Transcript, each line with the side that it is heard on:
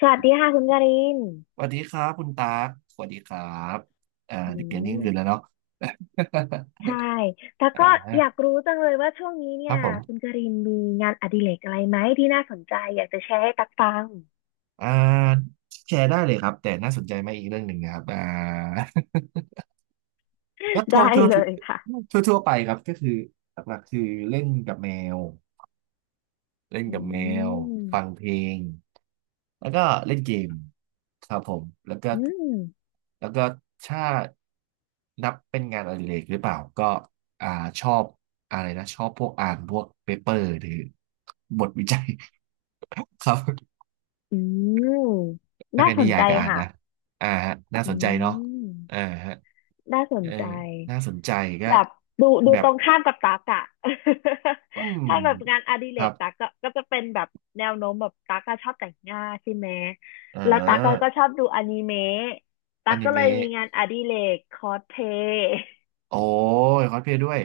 left: สวัสดีค่ะคุณการิน
right: สวัสดีครับคุณตากสวัสดีครับ
left: อื
right: เด็กเรียนนี่คืนแล้ว
left: ม
right: เนาะ
left: ใช่ แล้ ว
right: อ่
left: ก็อยาก
right: า
left: รู้จังเลยว่าช่วงนี้
right: ค
left: เนี่
right: รั
left: ย
right: บผ
left: คุณ
right: ม
left: การินมีงานอดิเรกอะไรไหมที่น่าสนใจอยากจะแชร์ให้ตักฟัง
right: อ่าแชร์ได้เลยครับแต่น่าสนใจไหมอีกเรื่องหนึ่งนะครับ ก็ ทั่ว
left: ได้
right: ทั่ว
left: เลยค่ะ
right: ทั่วทั่วไปครับก็คือหลักๆคือเล่นกับแมว เล่น
left: อื
right: กับแมวฟัง
left: ม
right: เพลงแล้วก็เล่นเกมครับผมแล้วก็
left: อืม
right: แล้วก็ถ้านับเป็นงานอดิเรกหรือเปล่าก็อ่าชอบอะไรนะชอบพวกอ่านพวกเปเปอร์หรือบทวิจัย ครับ
left: อืม
right: แล้ว
left: น่า
right: ก็
left: ส
right: นิ
left: น
right: ยา
left: ใจ
right: ยก็อ่าน
left: ค่ะ
right: นะอ่าฮะน่า
left: อื
right: สนใจเนาะอ่า
left: ม
right: ฮะ
left: น่าส
right: เอ
left: นใจ
right: ยน่าสนใจก็
left: แบบดู
right: แบ
left: ต
right: บ
left: รงข้ามกับตักอะ
right: อืม
left: ถ้าแบบงานอดิ
right: ค
left: เร
right: รั
left: ก
right: บ
left: ตักก็จะเป็นแบบแนวโน้มแบบตักก็ชอบแต่งหน้าใช่ไหม
right: อ่
left: แล้วตักก็
right: า
left: ชอบดูอนิเมะตั
right: อ
left: ก
right: นิ
left: ก็เล
right: เมะ
left: ยมีงานอดิเรกคอสเพลย์
right: โอ้ยคอสเพลย์ด้วย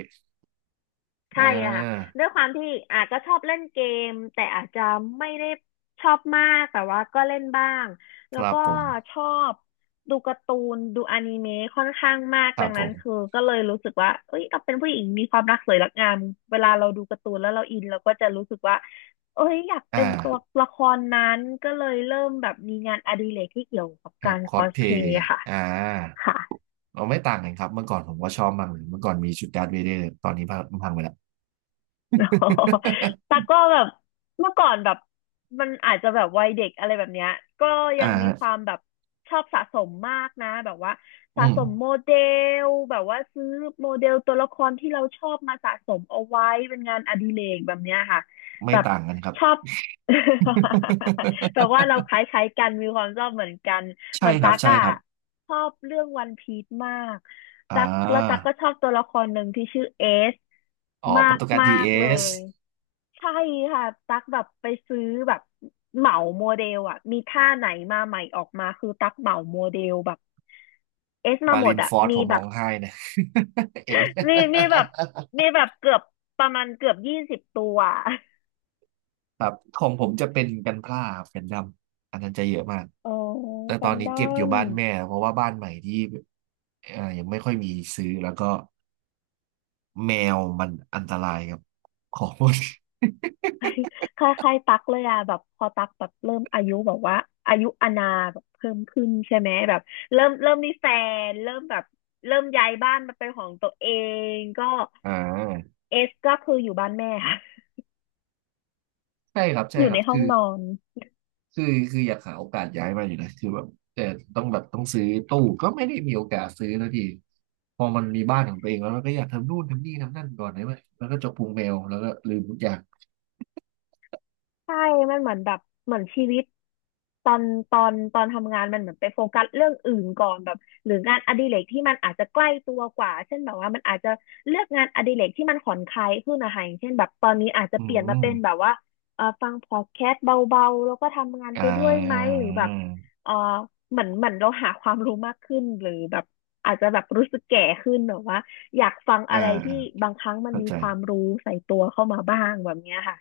right: อ่
left: ใช่อะค่ะ
right: า
left: ด้วยความที่อาจจะชอบเล่นเกมแต่อาจจะไม่ได้ชอบมากแต่ว่าก็เล่นบ้าง
right: ค
left: แล้ว
right: รับ
left: ก็
right: ผม
left: ชอบดูการ์ตูนดูอนิเมะค่อนข้างมาก
right: ครั
left: ดั
right: บ
left: ง
right: ผ
left: นั้นคือ
right: ม
left: ก็เลยรู้สึกว่าเอ้ยเราเป็นผู้หญิงมีความรักสวยรักงามเวลาเราดูการ์ตูนแล้วเราอินเราก็จะรู้สึกว่าเอ้ยอยาก
right: อ่า
left: เป็นตัวละครนั้นก็เลยเริ่มแบบมีงานอดิเรกที่เกี่ยวกับ
right: ครั
left: กา
right: บ
left: ร
right: ค
left: ค
right: อ
left: อ
right: ส
left: ส
right: เพ
left: เพล
right: ย์
left: ย์ค่ะ
right: อ่า
left: ค่ะ
right: เราไม่ต่างกันครับเมื่อก่อนผมก็ชอบมากเลยเมื่อก่อนมีชุดดาร์ธเวเดอร์ตอนนี้พังพังไปแล้ว
left: อ๋อตัก ก็แบบเมื่อก่อนแบบมันอาจจะแบบวัยเด็กอะไรแบบเนี้ยก็ยั
right: อ่า
left: งมี
right: ฮะ
left: ความแบบชอบสะสมมากนะแบบว่า
right: อื
left: สะ
right: ม
left: สมโมเดลแบบว่าซื้อโมเดลตัวละครที่เราชอบมาสะสมเอาไว้เป็นงานอดิเรกแบบเนี้ยค่ะ
right: ไม่
left: แบบ
right: ต่างกันครับ
left: ชอบ แบบว่าเรา คล้ายๆกันมีความชอบเหมือนกัน เห
right: ใช่
left: มือน
right: ครับ
left: ตั๊ก
right: ใช่
left: อะ
right: ครับ
left: ชอบเรื่องวันพีซมาก
right: อ่
left: ตั๊กแล้วตั๊ก
right: า
left: ก็ชอบตัวละครหนึ่งที่ชื่อเอส
right: อ๋อโป
left: มา
right: ร
left: ก
right: ตุเกส
left: มา
right: ดีเอ
left: กเล
right: ส
left: ยใช่ค่ะตั๊กแบบไปซื้อแบบเหมาโมเดลอะมีท่าไหนมาใหม่ออกมาคือตั๊กเหมาโมเดลแบบเอสมา
right: มา
left: หม
right: ริ
left: ด
right: น
left: อะ
right: ฟอร์ดผ
left: มี
right: ม
left: แบ
right: ร้อ
left: บ
right: งไห้นะ เอ็น
left: มีแบบมีแบบเกือบประมาณเกือบ20 ตัว
right: ครับของผมจะเป็นกันพร่าครับันดำอันนั้นจะเยอะมาก
left: อ๋อ
right: แต่ต
left: กั
right: อ
left: น
right: นนี้
left: ดอ
right: เก็บอยู่
left: น
right: บ้านแม่เพราะว่าบ้านใหม่ที่ยังไม่ค่อยมีซื้อแล้วก็แมวมันอันตรายกับของหมด
left: คล้ายคล้ายๆตักเลยอะแบบพอตักแบบเริ่มอายุแบบว่าอายุอานาแบบเพิ่มขึ้นใช่ไหมแบบเริ่มมีแฟนเริ่มแบบเริ่มย้ายบ้านมาเป็นของตัวเองก็
right: อ่า
left: เอสก็คืออยู่บ้านแม่ค่ะ
right: ใช่ครับใช่
left: อยู่
right: ครั
left: ใน
right: บ
left: ห้องนอน
right: คือคืออยากหาโอกาสย้ายมาอยู่นะคือแบบแต่ต้องแบบต้องซื้อตู้ก็ไม่ได้มีโอกาสซื้อแล้วทีพอมันมีบ้านของตัวเองแล้วเราก็อยากทำนู่นทำนี่ทำนั่นก่อนได้ไหมแล้วก็จกพุงแมวแล้วก็ลืมทุกอย่าง
left: ใช่ มันเหมือนแบบเหมือนชีวิตตอนตอนทำงานมันเหมือนไปโฟกัสเรื่องอื่นก่อนแบบหรืองานอดิเรกที่มันอาจจะใกล้ตัวกว่าเช่นแบบว่ามันอาจจะเลือกงานอดิเรกที่มันผ่อนคลายขึ้นนะคะอย่างเช่นแบบตอนนี้อาจจะ
right: อื
left: เปลี่ยนมา
right: ม
left: เป็นแบบว่าเออฟังพอดแคสต์เบาๆแล้วก็ทำงาน
right: อ่
left: ไปด้วยไหมหรือแบบ
right: า
left: เออเหมือนเหมือนเราหาความรู้มากขึ้นหรือแบบอาจจะแบบรู้สึกแก่ขึ้นแบบว่าอยากฟัง
right: อ่า
left: อะไร
right: อ่า
left: ที่บางครั้งมัน
right: เข้า
left: มี
right: ใจ
left: ความรู้ใส่ตัวเข้ามาบ้างแบบเนี้ยค่ะ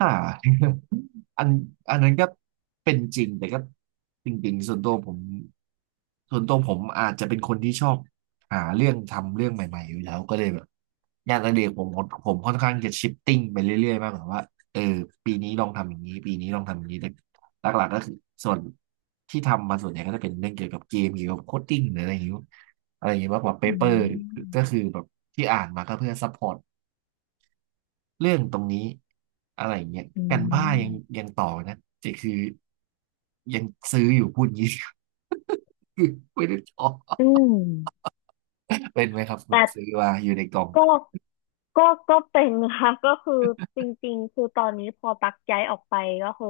right: อ่า อันอันนั้นก็เป็นจริงแต่ก็จริงๆส่วนตัวผมอาจจะเป็นคนที่ชอบหาเรื่องทำเรื่องใหม่ๆอยู่แล้วก็เลยแบบงานอดิเรกผมค่อนข้างจะชิปติ้งไปเรื่อยๆมากกว่าว่าเออปีนี้ลองทำอย่างนี้ปีนี้ลองทำอย่างนี้แต่หลักๆก็คือส่วนที่ทำมาส่วนใหญ่ก็จะเป็นเรื่องเกี่ยวกับเกมเกี่ยวกับโคดดิ้งหรืออะไรอย่างนี้อะไรอย่างนี้มากกว่าเป
left: อื
right: เปอร์ก็
left: ม
right: คือแบบที่อ่านมาก็เพื่อซัพพอร์ต เรื่องตรงนี้อะไรอย่างเงี้ย
left: อื
right: กันบ้ายัง
left: ม
right: ยังต่อนะจะคือยังซื้ออยู่พูดงี้ คือไม่ได้ต่อ
left: อืม
right: เป็นไหมครับผ
left: แต่
right: มซื้อมาอยู่ในกล่อง
left: ก็ก็ก็เป็นค่ะ ก็คือจริงๆคือตอนนี้พอตักย้ายออกไปก็คือ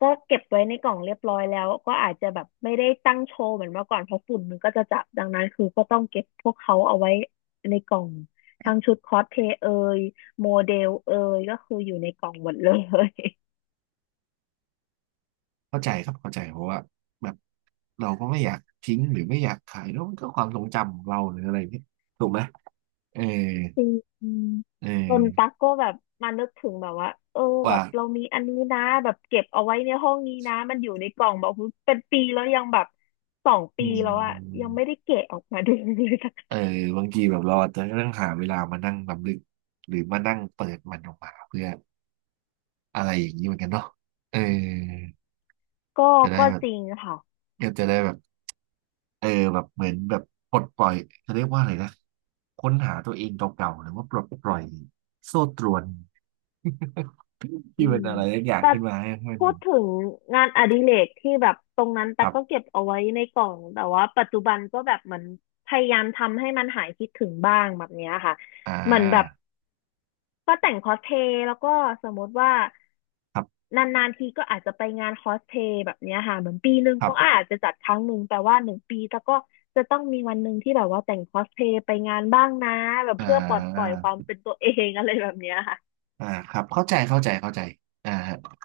left: ก็เก็บไว้ในกล่องเรียบร้อยแล้วก็อาจจะแบบไม่ได้ตั้งโชว์เหมือนเมื่อก่อนเพราะฝุ่นมันก็จะจับดังนั้นคือก็ต้องเก็บพวกเขาเอาไว้ในกล่องทั้งชุดคอสเพลย์เอยโมเดลเอยก็คืออยู่ในกล่องหมดเลย
right: เข้าใจครับเข้าใจเพราะว่าแบบเราก็ไม่อยากทิ้งหรือไม่อยากขายแล้วมันก็ความทรงจำของเราหรืออะไรเนี่ยถูกไหมเออ
left: จริง
right: เอ
left: จนตั๊
right: อ
left: กก็แบบมานึกถึงแบบว่าเออแบ
right: ว่า
left: บเรามีอันนี้นะแบบเก็บเอาไว้ในห้องนี้นะมันอยู่ในกล่องแบบเป็นปีแล้วยังแบบสอง
right: อื
left: ปีแล้วอะยั
right: ม
left: งไม่ได้แกะออกมา ดูเลยสัก
right: เออบางทีแบบเราอาจจะต้องหาเวลามานั่งรำลึกหรือมานั่งเปิดมันออกมาเพื่ออะไรอย่างนี้เหมือนกันเนาะเออ
left: ก็
right: จะได้
left: ก็
right: แบบ
left: จริงค่ะ
right: ก็จะได้แบบเออแบบเหมือนแบบปลดปล่อยจะเรียกว่าอะไรนะค้นหาตัวเองเก่าๆหรือว่าปลดปล่อยโซ่ตรวน
left: อื
right: ที่เป็
left: ม
right: นอะไรสักอย่าง
left: แต่
right: ขึ้นมาให้มัน
left: พูดถึงงานอดิเรกที่แบบตรงนั้น
right: ค
left: ตั๊
right: รั
left: ก
right: บ
left: ก็เก็บเอาไว้ในกล่องแต่ว่าปัจจุบันก็แบบเหมือนพยายามทำให้มันหายคิดถึงบ้างแบบเนี้ยค่ะ
right: อ่
left: เหมือนแบบ
right: า
left: ก็แต่งคอสเพลย์แล้วก็สมมติว่า
right: ครับ
left: นานๆทีก็อาจจะไปงานคอสเพลย์แบบเนี้ยค่ะเหมือนปีหนึ่ง
right: ครั
left: เขา
right: บ
left: อาจจะจัดครั้งหนึ่งแต่ว่าหนึ่งปีแล้วก็จะต้องมีวันหนึ่งที่แบบว่าแต่งคอสเพลย์ไปงานบ้างนะแบบ
right: อ่
left: เพื่อปลดปล่อ
right: า
left: ยความเป็นตัวเอง อะไรแบบเนี้ยค่ะ
right: ครับเข้าใจเข้าใจเข้าใจอ่า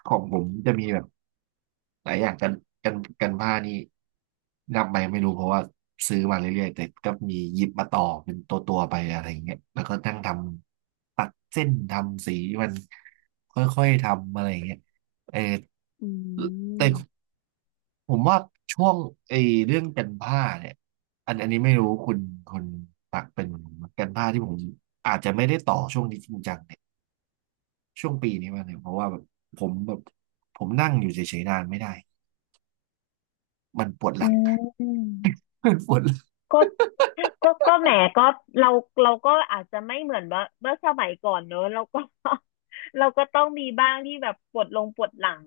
right: ของผมจะมีแบบ หลายอย่างกันกันผ้านี่นับไปไม่รู้เพราะว่าซื้อมาเรื่อยๆแต่ก็มีหยิบมาต่อเป็นตัวตัวไปอะไรอย่างเงี้ยแล้วก็นั่งทำตัดเส้นทำสีมันค่อยๆทำอะไรอย่างเงี้ยเออ
left: อื
right: แต่
left: ม
right: ผมว่าช่วงไอ้เรื่องกันผ้าเนี่ยอันนี้ไม่รู้คุณปักเป็นกันผ้าที่ผมอาจจะไม่ได้ต่อช่วงนี้จริงจังเนี่ยช่วงปีนี้มาเนี่ยเพราะว่าแบบผมนั่งอยู่เฉยๆนานไม่ได้มันปวดห
left: อื
right: ลัง
left: ม
right: เป็นฝน
left: ก็ก็แหมก็เราเราก็อาจจะไม่เหมือนว่าเมื่อสมัยก่อนเนอะเราก็ เราก็ต้องมีบ้างที่แบบปวดลงปวดหลัง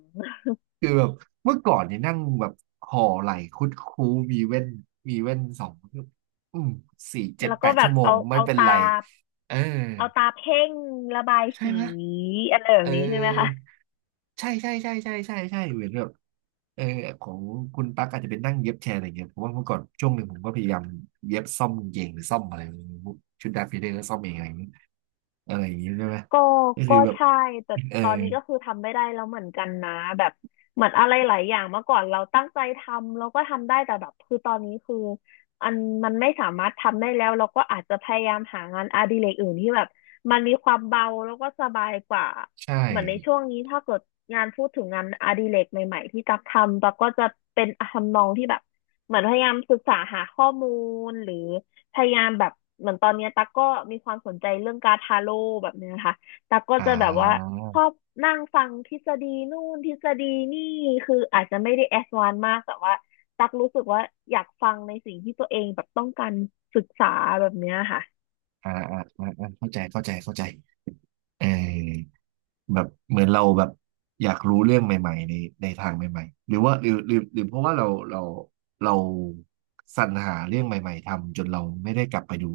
right: คือแบบเมื่อก่อนนี่นั่งแบบห่อไหลคุดคู้มีเว้นมีเว้นสองอืมสี่เจ็ด
left: แล้ว
right: แป
left: ก็
right: ด
left: แบ
right: ชั่
left: บ
right: วโมง
left: เอา
right: ไม่
left: เอา
right: เป็น
left: ตา
right: ไรเออ
left: เอาตาเพ่งระบาย
right: ใช่
left: สี
right: ไหม
left: อะไรแบ
right: เ
left: บนี้ใช่ไหมคะ
right: ออใช่ใช่ใช่ใช่ใช่ใช่เหมือนแบบเออของคุณตั๊กอาจจะเป็นนั่งเย็บแชร์อะไรเงี้ยเพราะว่าเมื่อก่อนช่วงหนึ่งผมก็พยายามเย็บซ่อมกางเกงหรือซ่อมอะไรไม่รู้ชุดดาฟิเดอร์ก็ซ่อมเองอะไรอย่างเงี้ยอะไรอย่างเงี้ยใช่ไหม
left: ก็
right: ก็คื
left: ก็
right: อแบบ
left: ใช่แต่
right: เออ
left: ตอนนี้ก็คือทำไม่ได้แล้วเหมือนกันนะแบบเหมือนอะไรหลายอย่างเมื่อก่อนเราตั้งใจทำเราก็ทำได้แต่แบบคือตอนนี้คืออันมันไม่สามารถทำได้แล้วเราก็อาจจะพยายามหางานอดิเรกอื่นที่แบบมันมีความเบาแล้วก็สบายกว่า
right: ใช่
left: เหมือนในช่วงนี้ถ้าเกิดงานพูดถึงงานอดิเรกใหม่ๆที่ตักทำตักก็จะเป็นทำนองที่แบบเหมือนพยายามศึกษาหาข้อมูลหรือพยายามแบบเหมือนตอนเนี้ยตั๊กก็มีความสนใจเรื่องการดทาโร่แบบเนี้ยค่ะ ตักก็
right: อ่
left: จะแบบว่าชอ
right: า
left: บนั่งฟังทฤษฎีนู่นทฤษฎีนี่คืออาจจะไม่ได้แอดวานซ์มากแต่ว่าตักรู้สึกว่าอยากฟังในสิ่งที่ตัวเองแบบต้องการศึกษาแบบเนี้ยค่ะ
right: เข้าใจเข้าใจเข้าใจเออแบบเหมือนเราแบบอยากรู้เรื่องใหม่ๆในในทางใหม่ๆหรือว่าหรือหรือหรือเพราะว่าเราสรรหาเรื่องใหม่ๆทำจนเราไม่ได้กลับไปดู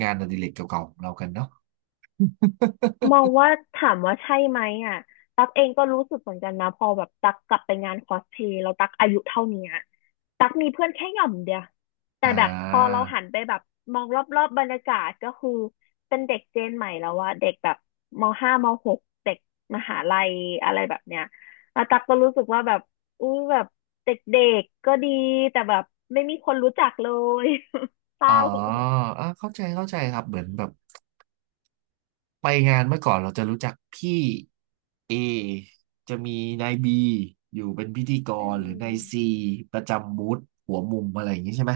right: งานอดิเรกเก่าๆของเรากันเนาะ
left: มองว่าถามว่าใช่ไหมอ่ะตักเองก็รู้สึกเหมือนกันนะพอแบบตักกลับไปงานคอสเพลย์แตักอายุเท่าเนี้ยตักมีเพื่อนแค่หย่อมเดียว แต่
right: อ่
left: แบบพอเรา
right: า
left: หันไปแบบมองรอบๆบรรยากาศก็คือเป็นเด็กเจนใหม่แล้วว่าเด็กแบบมห้ามหกเด็กมหาลัยอะไรแบบเนี้ยแล้วตักก็รู้สึกว่าแบบอุ้ยแบบเด็กๆก็ดีแต่แบบไม่มีคนรู้จักเลย เศ
right: อ๋อ
left: ร้า
right: อ่าเข้าใจเข้าใจครับเหมือนแบบไปงานเมื่อก่อนเราจะรู้จักพี่ จะมีนายบีอยู่เป็นพิธีก
left: อื
right: รหรือนา
left: ม
right: ยซีประจำบูธหัวมุมอะไรอย่างนี้ใช่ไหม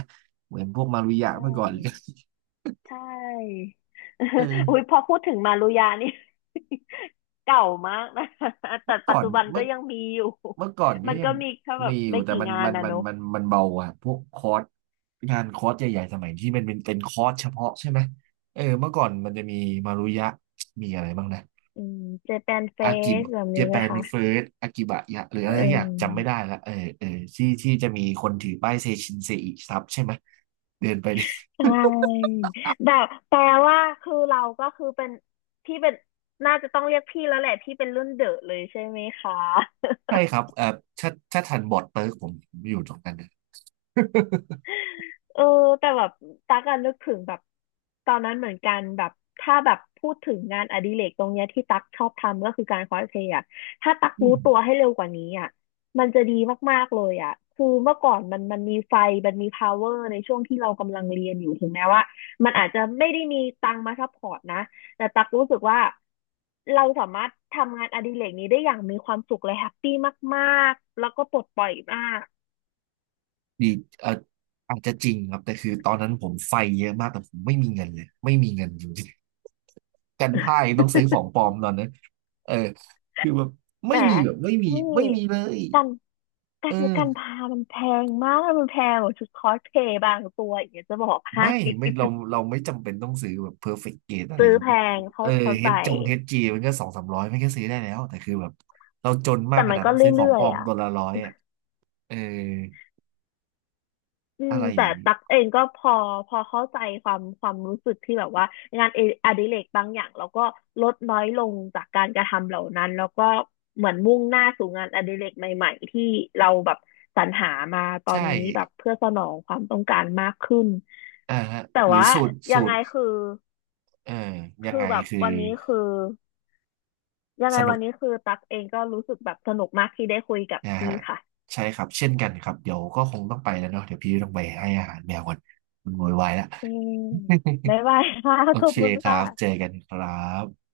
right: เหมือนพวกมารุยะ
left: ใช่
right: เมื่อก่อนเลย
left: ใช่ อุ้ย
right: เออ
left: พอพูดถึงมารุยานี่ เก่ามากนะ แต่
right: เมื่อก่
left: ปั
right: อ
left: จ
right: น
left: จุบัน
right: เมื่
left: ก็
right: อ
left: ยังมีอยู่
right: เมื่อก่อน ก็
left: มัน
right: ยั
left: ก็
right: ง
left: มีแค่แบ
right: มี
left: บ
right: อยู่
left: ไม่
right: แต่
left: กี่
right: มัน
left: งาน
right: มัน
left: นะ
right: มั
left: เน
right: น
left: อะ
right: มันมันเบาอ่ะพวกคอร์สงานคอร์สใหญ่ๆสมัยที่มันเป็นคอร์สเฉพาะใช่ไหมเออเมื่อก่อนมันจะมีมารุยะมีอะไรบ้างนะ
left: อืมเจแปนเฟ
right: อากิบ
left: สแบบ
right: เจ
left: นี้
right: แป
left: ไหม
right: น
left: คะ
right: เฟิร์สอากิบะยะหรืออะ
left: เอื
right: ไรสักอย่า
left: ม
right: งจำไม่ได้ละเออที่จะมีคนถือป้ายเซชินเซอิซับใช่ไหมเดินไป
left: ใช่แบบแปลว่าคือเราก็คือเป็นพี่เป็นน่าจะต้องเรียกพี่แล้วแหละพี่เป็นรุ่นเดอะเลยใช่ไหมคะ
right: ใช่ครับเอ่อถ้าทันบอร์ดเติร์กผมอยู่ตรงนั้นนะ
left: เออแต่แบบตักอันนึกถึงแบบตอนนั้นเหมือนกันแบบถ้าแบบพูดถึงงานอดิเรกตรงเนี้ยที่ตักชอบทำก็คือการคอสเพลย์อะถ้าตัก
right: อื
left: รู้
right: ม
left: ตัวให้เร็วกว่านี้อะมันจะดีมากๆเลยอะคือเมื่อก่อนมันมีไฟมันมี power ในช่วงที่เรากำลังเรียนอยู่ถึงแม้ว่ามันอาจจะไม่ได้มีตังค์มาซัพพอร์ตนะแต่ตักรู้สึกว่าเราสามารถทำงานอดิเรกนี้ได้อย่างมีความสุขและแฮปปี้มากๆแล้วก็ปลดปล่อยมาก
right: ดีเอ่ออาจจะจริงครับ แต่คือตอนนั้นผมไฟเยอะมากแต่ผมไม่มีเงินเลยไม่มีเงินจริงๆกันพ่ายต้องซื้อของปลอมตอนนั้นเออคือแบบ
left: แห
right: ไม่
left: ม
right: มีแบบไม่มี
left: พี่
right: ไม่มีเลย
left: กันกา
right: เอ
left: ร
right: อ
left: การพามันแพงมากมันแพงกว่าชุดคอสเพลย์บางตัวอย่างเนี้ยจะบอกให้
right: ไม่เราไม่จำเป็นต้องซื้อแบบเพอร์เฟกต์เกอะ ไร
left: ซื้
right: อ
left: อ
right: ย่าง
left: แพ
right: งี้
left: งเขา
right: เออ
left: เข้า
right: เฮ
left: ใจ
right: ดจงเฮดจีมันก็สองสามร้อยมันก็ซื้อได้แล้วแต่คือแบบเราจนมาก
left: แต่
right: ข
left: มัน
right: นาด
left: ก็
right: ต้องซื้อของ
left: เรื่อ
right: ปล
left: ย
right: อม
left: ๆอ่ะ
right: ตัวละร้อยอ่ะเออ
left: อื
right: อะ
left: ม
right: ไรอ
left: แต่
right: ย่างนี้
left: ตักเองก็พอเข้าใจความรู้สึกที่แบบว่างานเออดิเรกบางอย่างเราก็ลดน้อยลงจากการกระทำเหล่านั้นแล้วก็เหมือนมุ่งหน้าสู่งานอดิเรกใหม่ๆที่เราแบบสรรหามาตอน
right: ใช่
left: นี้แบบเพื่อสนองความต้องการมากขึ้น
right: อ่าฮะ
left: แต่
right: หรือ
left: ว่า
right: สูตร
left: ยั
right: สู
left: งไง
right: ตร
left: คือ
right: เอ่อยัง
left: คือ
right: ไง
left: แบบ
right: คือ
left: วันนี้คือยังไง
right: สนุ
left: วั
right: ก
left: นนี้คือตั๊กเองก็รู้สึกแบบสนุกมากที่ได้คุยกับ
right: นะ
left: พี่
right: ฮะ
left: ค่ะ
right: ใช่ครับเช่นกันครับเดี๋ยวก็คงต้องไปแล้วเนาะเดี๋ยวพี่ต้องไปให้อาหารแมวก่อนมันโวยวายแล้ว
left: โอเคบ๊ายบายค่ะ
right: โอ
left: ขอ
right: เค
left: บคุณ
right: ครั
left: ค่ะ
right: บเจอกันครับ